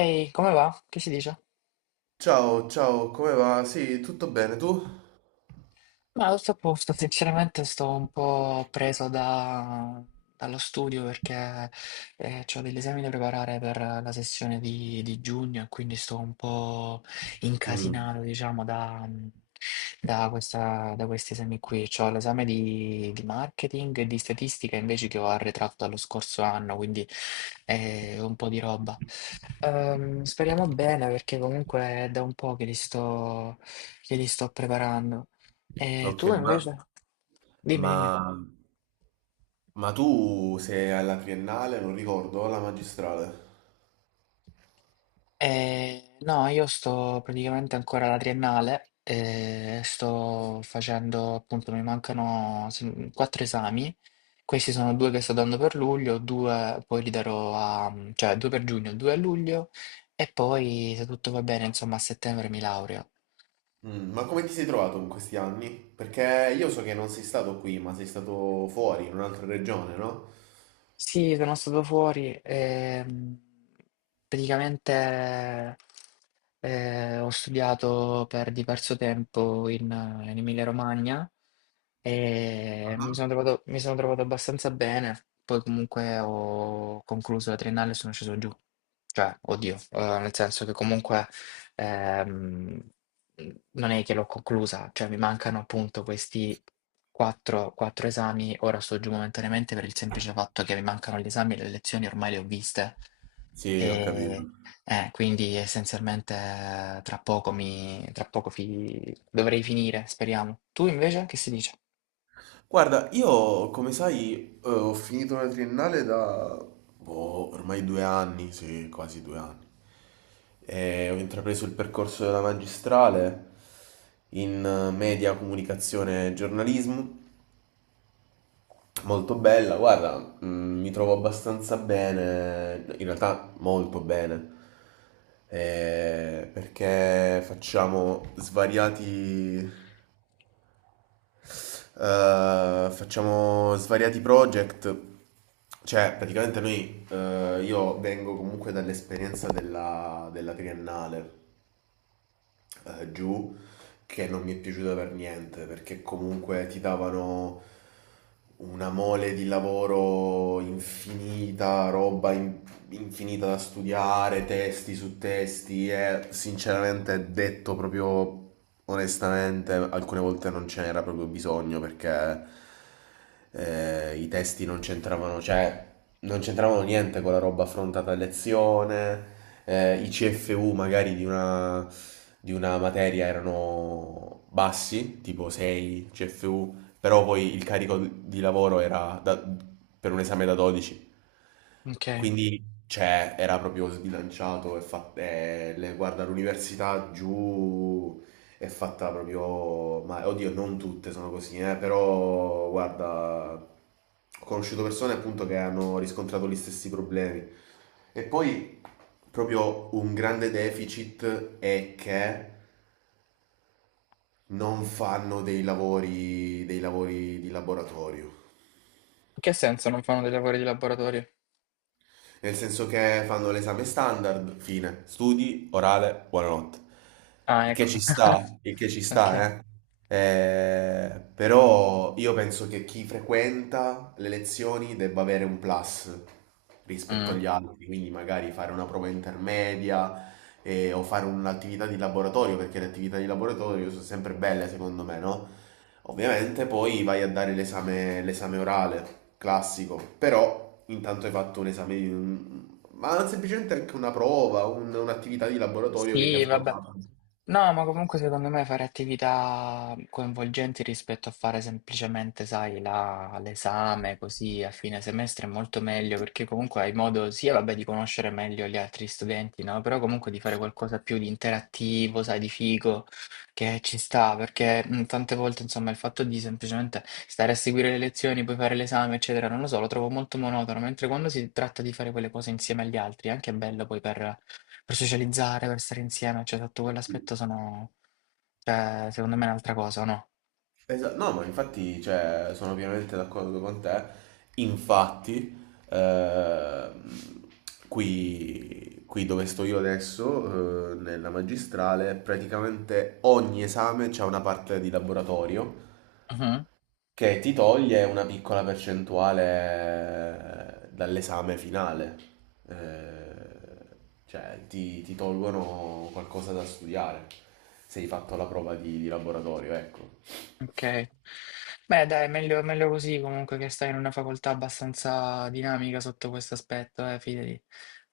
Ehi, come va? Che si dice? Ciao, ciao, come va? Sì, tutto bene, tu? Ma tutto a posto, sinceramente sto un po' preso dallo studio perché ho degli esami da preparare per la sessione di giugno e quindi sto un po' incasinato, diciamo, da questi esami qui. Ho l'esame di marketing e di statistica invece che ho arretrato dallo scorso anno, quindi è un po' di roba. Speriamo bene perché comunque è da un po' che li sto preparando. E Ok, tu invece? Dimmi, ma, dimmi. ma tu sei alla triennale, non ricordo, o alla magistrale? No, io sto praticamente ancora alla triennale, sto facendo, appunto, mi mancano quattro esami. Questi sono due che sto dando per luglio, due poi li darò cioè due per giugno, due a luglio e poi se tutto va bene, insomma, a settembre mi laureo. Mm, ma come ti sei trovato in questi anni? Perché io so che non sei stato qui, ma sei stato fuori, in un'altra regione, no? Sì, sono stato fuori e praticamente ho studiato per diverso tempo in Emilia-Romagna e mi Ah. sono trovato, mi sono trovato abbastanza bene. Poi comunque ho concluso la triennale e sono sceso giù. Cioè, oddio, nel senso che comunque ehm, non è che l'ho conclusa, cioè mi mancano appunto questi quattro esami. Ora sto giù momentaneamente per il semplice fatto che mi mancano gli esami e le lezioni ormai le ho viste. Sì, ho capito. E quindi essenzialmente tra poco mi, tra poco fi- dovrei finire, speriamo. Tu invece che si dice? Guarda, io come sai, ho finito la triennale da boh, ormai due anni, sì, quasi due anni. E ho intrapreso il percorso della magistrale in media, comunicazione e giornalismo. Molto bella, guarda, mm, mi trovo abbastanza bene, in realtà molto bene, perché facciamo svariati project, cioè praticamente noi, io vengo comunque dall'esperienza della triennale giù, che non mi è piaciuta per niente, perché comunque ti davano una mole di lavoro infinita, roba in- infinita da studiare, testi su testi, e sinceramente detto proprio onestamente alcune volte non ce n'era proprio bisogno perché i testi non c'entravano, cioè non c'entravano niente con la roba affrontata a lezione, i CFU magari di una materia erano bassi, tipo 6 CFU, però poi il carico di lavoro per un esame da 12. Ok. Quindi cioè, era proprio sbilanciato guarda, l'università giù è fatta proprio... Ma oddio, non tutte sono così, però guarda, ho conosciuto persone appunto che hanno riscontrato gli stessi problemi. E poi proprio un grande deficit è che non fanno dei lavori di laboratorio. In che senso non fanno dei lavori di laboratorio? Nel senso che fanno l'esame standard, fine, studi, orale, buonanotte. Ah, Il che ecco. ci sta, il che ci Ok. sta, eh. Però io penso che chi frequenta le lezioni debba avere un plus rispetto Mm. agli altri, quindi magari fare una prova intermedia o fare un'attività di laboratorio, perché le attività di laboratorio sono sempre belle secondo me, no? Ovviamente poi vai a dare l'esame orale, classico, però intanto hai fatto un esame, di un- ma semplicemente anche un'attività di laboratorio che ti ha Sì, vabbè. formato. No, ma comunque secondo me fare attività coinvolgenti rispetto a fare semplicemente, sai, l'esame così a fine semestre è molto meglio perché comunque hai modo sia, vabbè, di conoscere meglio gli altri studenti, no? Però comunque di fare qualcosa più di interattivo, sai, di figo, che ci sta, perché tante volte, insomma, il fatto di semplicemente stare a seguire le lezioni, poi fare l'esame, eccetera, non lo so, lo trovo molto monotono, mentre quando si tratta di fare quelle cose insieme agli altri è anche bello poi per socializzare, per stare insieme, cioè sotto quell'aspetto cioè, secondo me è un'altra cosa, o no? No, ma infatti, cioè, sono pienamente d'accordo con te. Infatti, ehm, qui dove sto io adesso, nella magistrale, praticamente ogni esame c'è una parte di laboratorio Mhm, che ti toglie una piccola percentuale dall'esame finale. Eh, cioè ti tolgono qualcosa da studiare se hai fatto la prova di laboratorio, ecco. ok. Beh, dai, meglio, meglio così comunque che stai in una facoltà abbastanza dinamica sotto questo aspetto, fidati.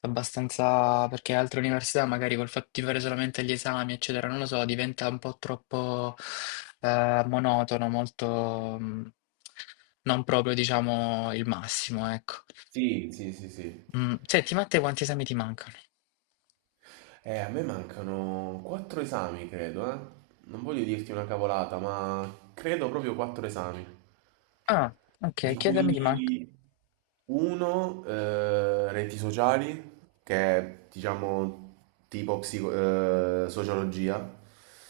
Abbastanza, perché altre università magari col fatto di fare solamente gli esami, eccetera, non lo so, diventa un po' troppo monotono, molto non proprio, diciamo, il massimo, ecco. Sì, sì, sì, sì. Senti, ma a te quanti esami ti mancano? A me mancano quattro esami, credo, eh. Non voglio dirti una cavolata, ma credo proprio quattro esami. Ah, Di okay, chiedami di man cui uno, reti sociali, che è diciamo tipo sociologia,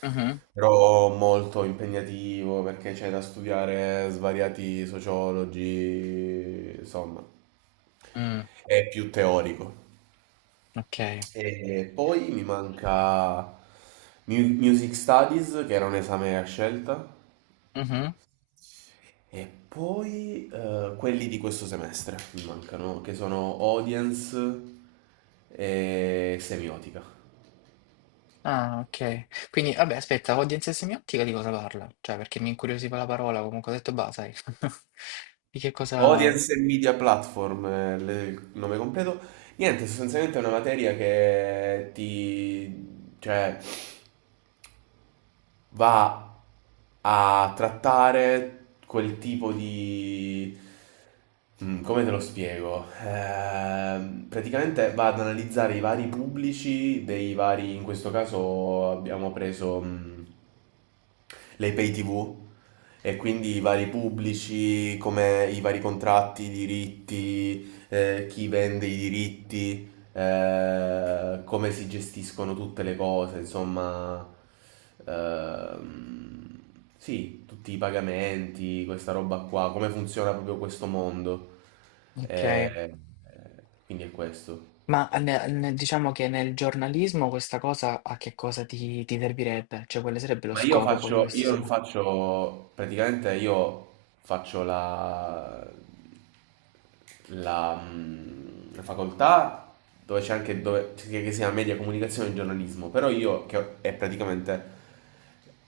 mh-mh, però molto impegnativo perché c'è da studiare svariati sociologi, insomma, mh, è più teorico. okay, E poi mi manca Music Studies, che era un esame a scelta. mh-mh. E poi quelli di questo semestre mi mancano, che sono audience e semiotica. Ah, okay. Quindi vabbè aspetta, audience semiottica di cosa parla? Cioè perché mi incuriosiva la parola, comunque ho detto: "Bah, sai" di che cosa Audience e media platform, il nome completo. Niente, sostanzialmente è una materia che ti... cioè, va a trattare quel tipo di... Mm, come te lo spiego? Praticamente va ad analizzare i vari pubblici dei vari... In questo caso abbiamo preso mm, le pay TV, e quindi i vari pubblici, come i vari contratti, i diritti, chi vende i diritti come si gestiscono tutte le cose, insomma, ehm, sì, tutti i pagamenti, questa roba qua, come funziona proprio questo mondo. Eh, okay. Quindi è questo. Ma ne diciamo che nel giornalismo questa cosa a che cosa ti servirebbe? Cioè quale sarebbe lo Ma io scopo poi di faccio, questa io non sema. faccio, praticamente io faccio mm, la facoltà dove c'è anche dove, che si chiama media comunicazione e giornalismo, però è praticamente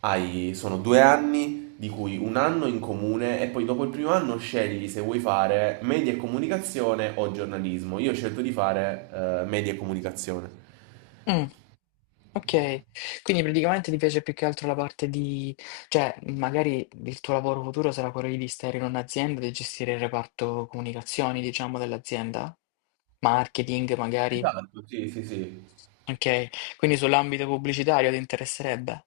hai, sono due anni di cui un anno in comune e poi dopo il primo anno scegli se vuoi fare media e comunicazione o giornalismo. Io ho scelto di fare media e comunicazione. Okay, quindi praticamente ti piace più che altro la parte di cioè, magari il tuo lavoro futuro sarà quello di stare in un'azienda e gestire il reparto comunicazioni, diciamo, dell'azienda? Marketing magari? Esatto, sì, sì, sì. Okay, quindi sull'ambito pubblicitario ti interesserebbe?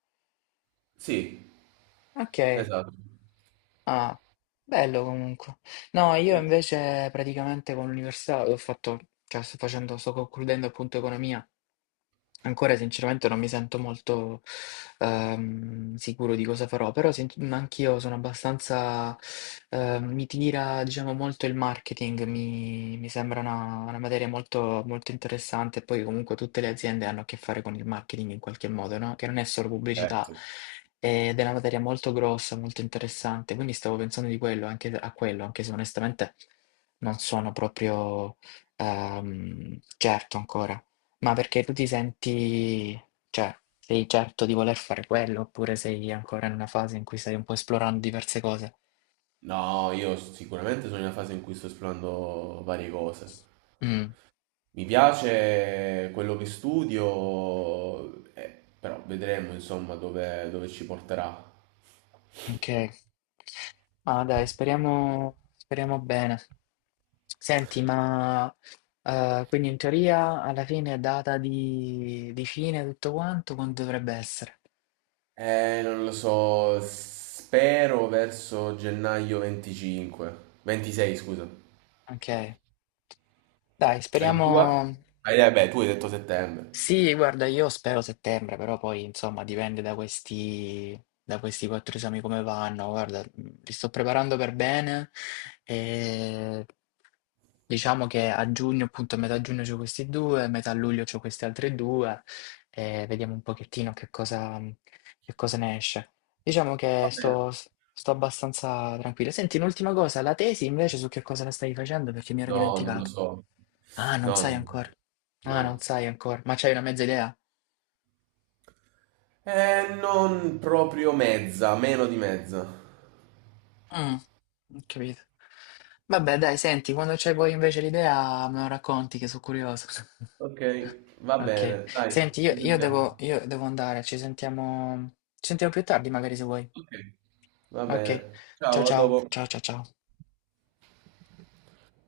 Sì, Okay, esatto. ah, bello comunque. No, io E- invece praticamente con l'università ho fatto cioè sto concludendo appunto economia. Ancora sinceramente non mi sento molto sicuro di cosa farò, però anch'io sono abbastanza, mi tira diciamo molto il marketing, mi sembra una materia molto, molto interessante, poi comunque tutte le aziende hanno a che fare con il marketing in qualche modo, no? Che non è solo pubblicità, Certo. ed è una materia molto grossa, molto interessante, quindi stavo pensando di quello, anche a quello, anche se onestamente non sono proprio certo ancora. Ma perché tu ti senti, cioè, sei certo di voler fare quello, oppure sei ancora in una fase in cui stai un po' esplorando diverse cose? No, io sicuramente sono in una fase in cui sto esplorando varie cose. Mm, Mi piace quello che studio, però vedremo insomma dove ci porterà. ok. Ma dai, speriamo, speriamo bene. Senti, ma quindi in teoria alla fine è data di fine tutto quanto, quando dovrebbe essere? Non lo so, spero verso gennaio 25, 26 scusa. Ok. Dai, E la tua? speriamo. Ah, beh, tu hai detto settembre. Sì, guarda, io spero settembre, però poi insomma dipende da questi quattro esami come vanno. Guarda, li sto preparando per bene e diciamo che a giugno, appunto a metà giugno c'ho questi due, a metà luglio c'ho questi altri due e vediamo un pochettino che cosa ne esce. Diciamo che Va bene. sto abbastanza tranquillo. Senti, un'ultima cosa, la tesi invece su che cosa la stai facendo? Perché mi ero No, non lo dimenticato. so. Ah, non No, sai non lo ancora. so. Ah, non No. sai ancora, ma c'hai una mezza idea? Non proprio mezza, meno di mezza. Mm, ho capito. Vabbè, dai, senti, quando c'hai poi invece l'idea me lo racconti che sono curioso. Ok, va Ok. bene, dai, Senti, io, ci io sentiamo. devo, io devo, andare, ci sentiamo più tardi magari se vuoi. Ok, va Ok. bene. Ciao Ciao, a ciao, dopo. ciao ciao ciao.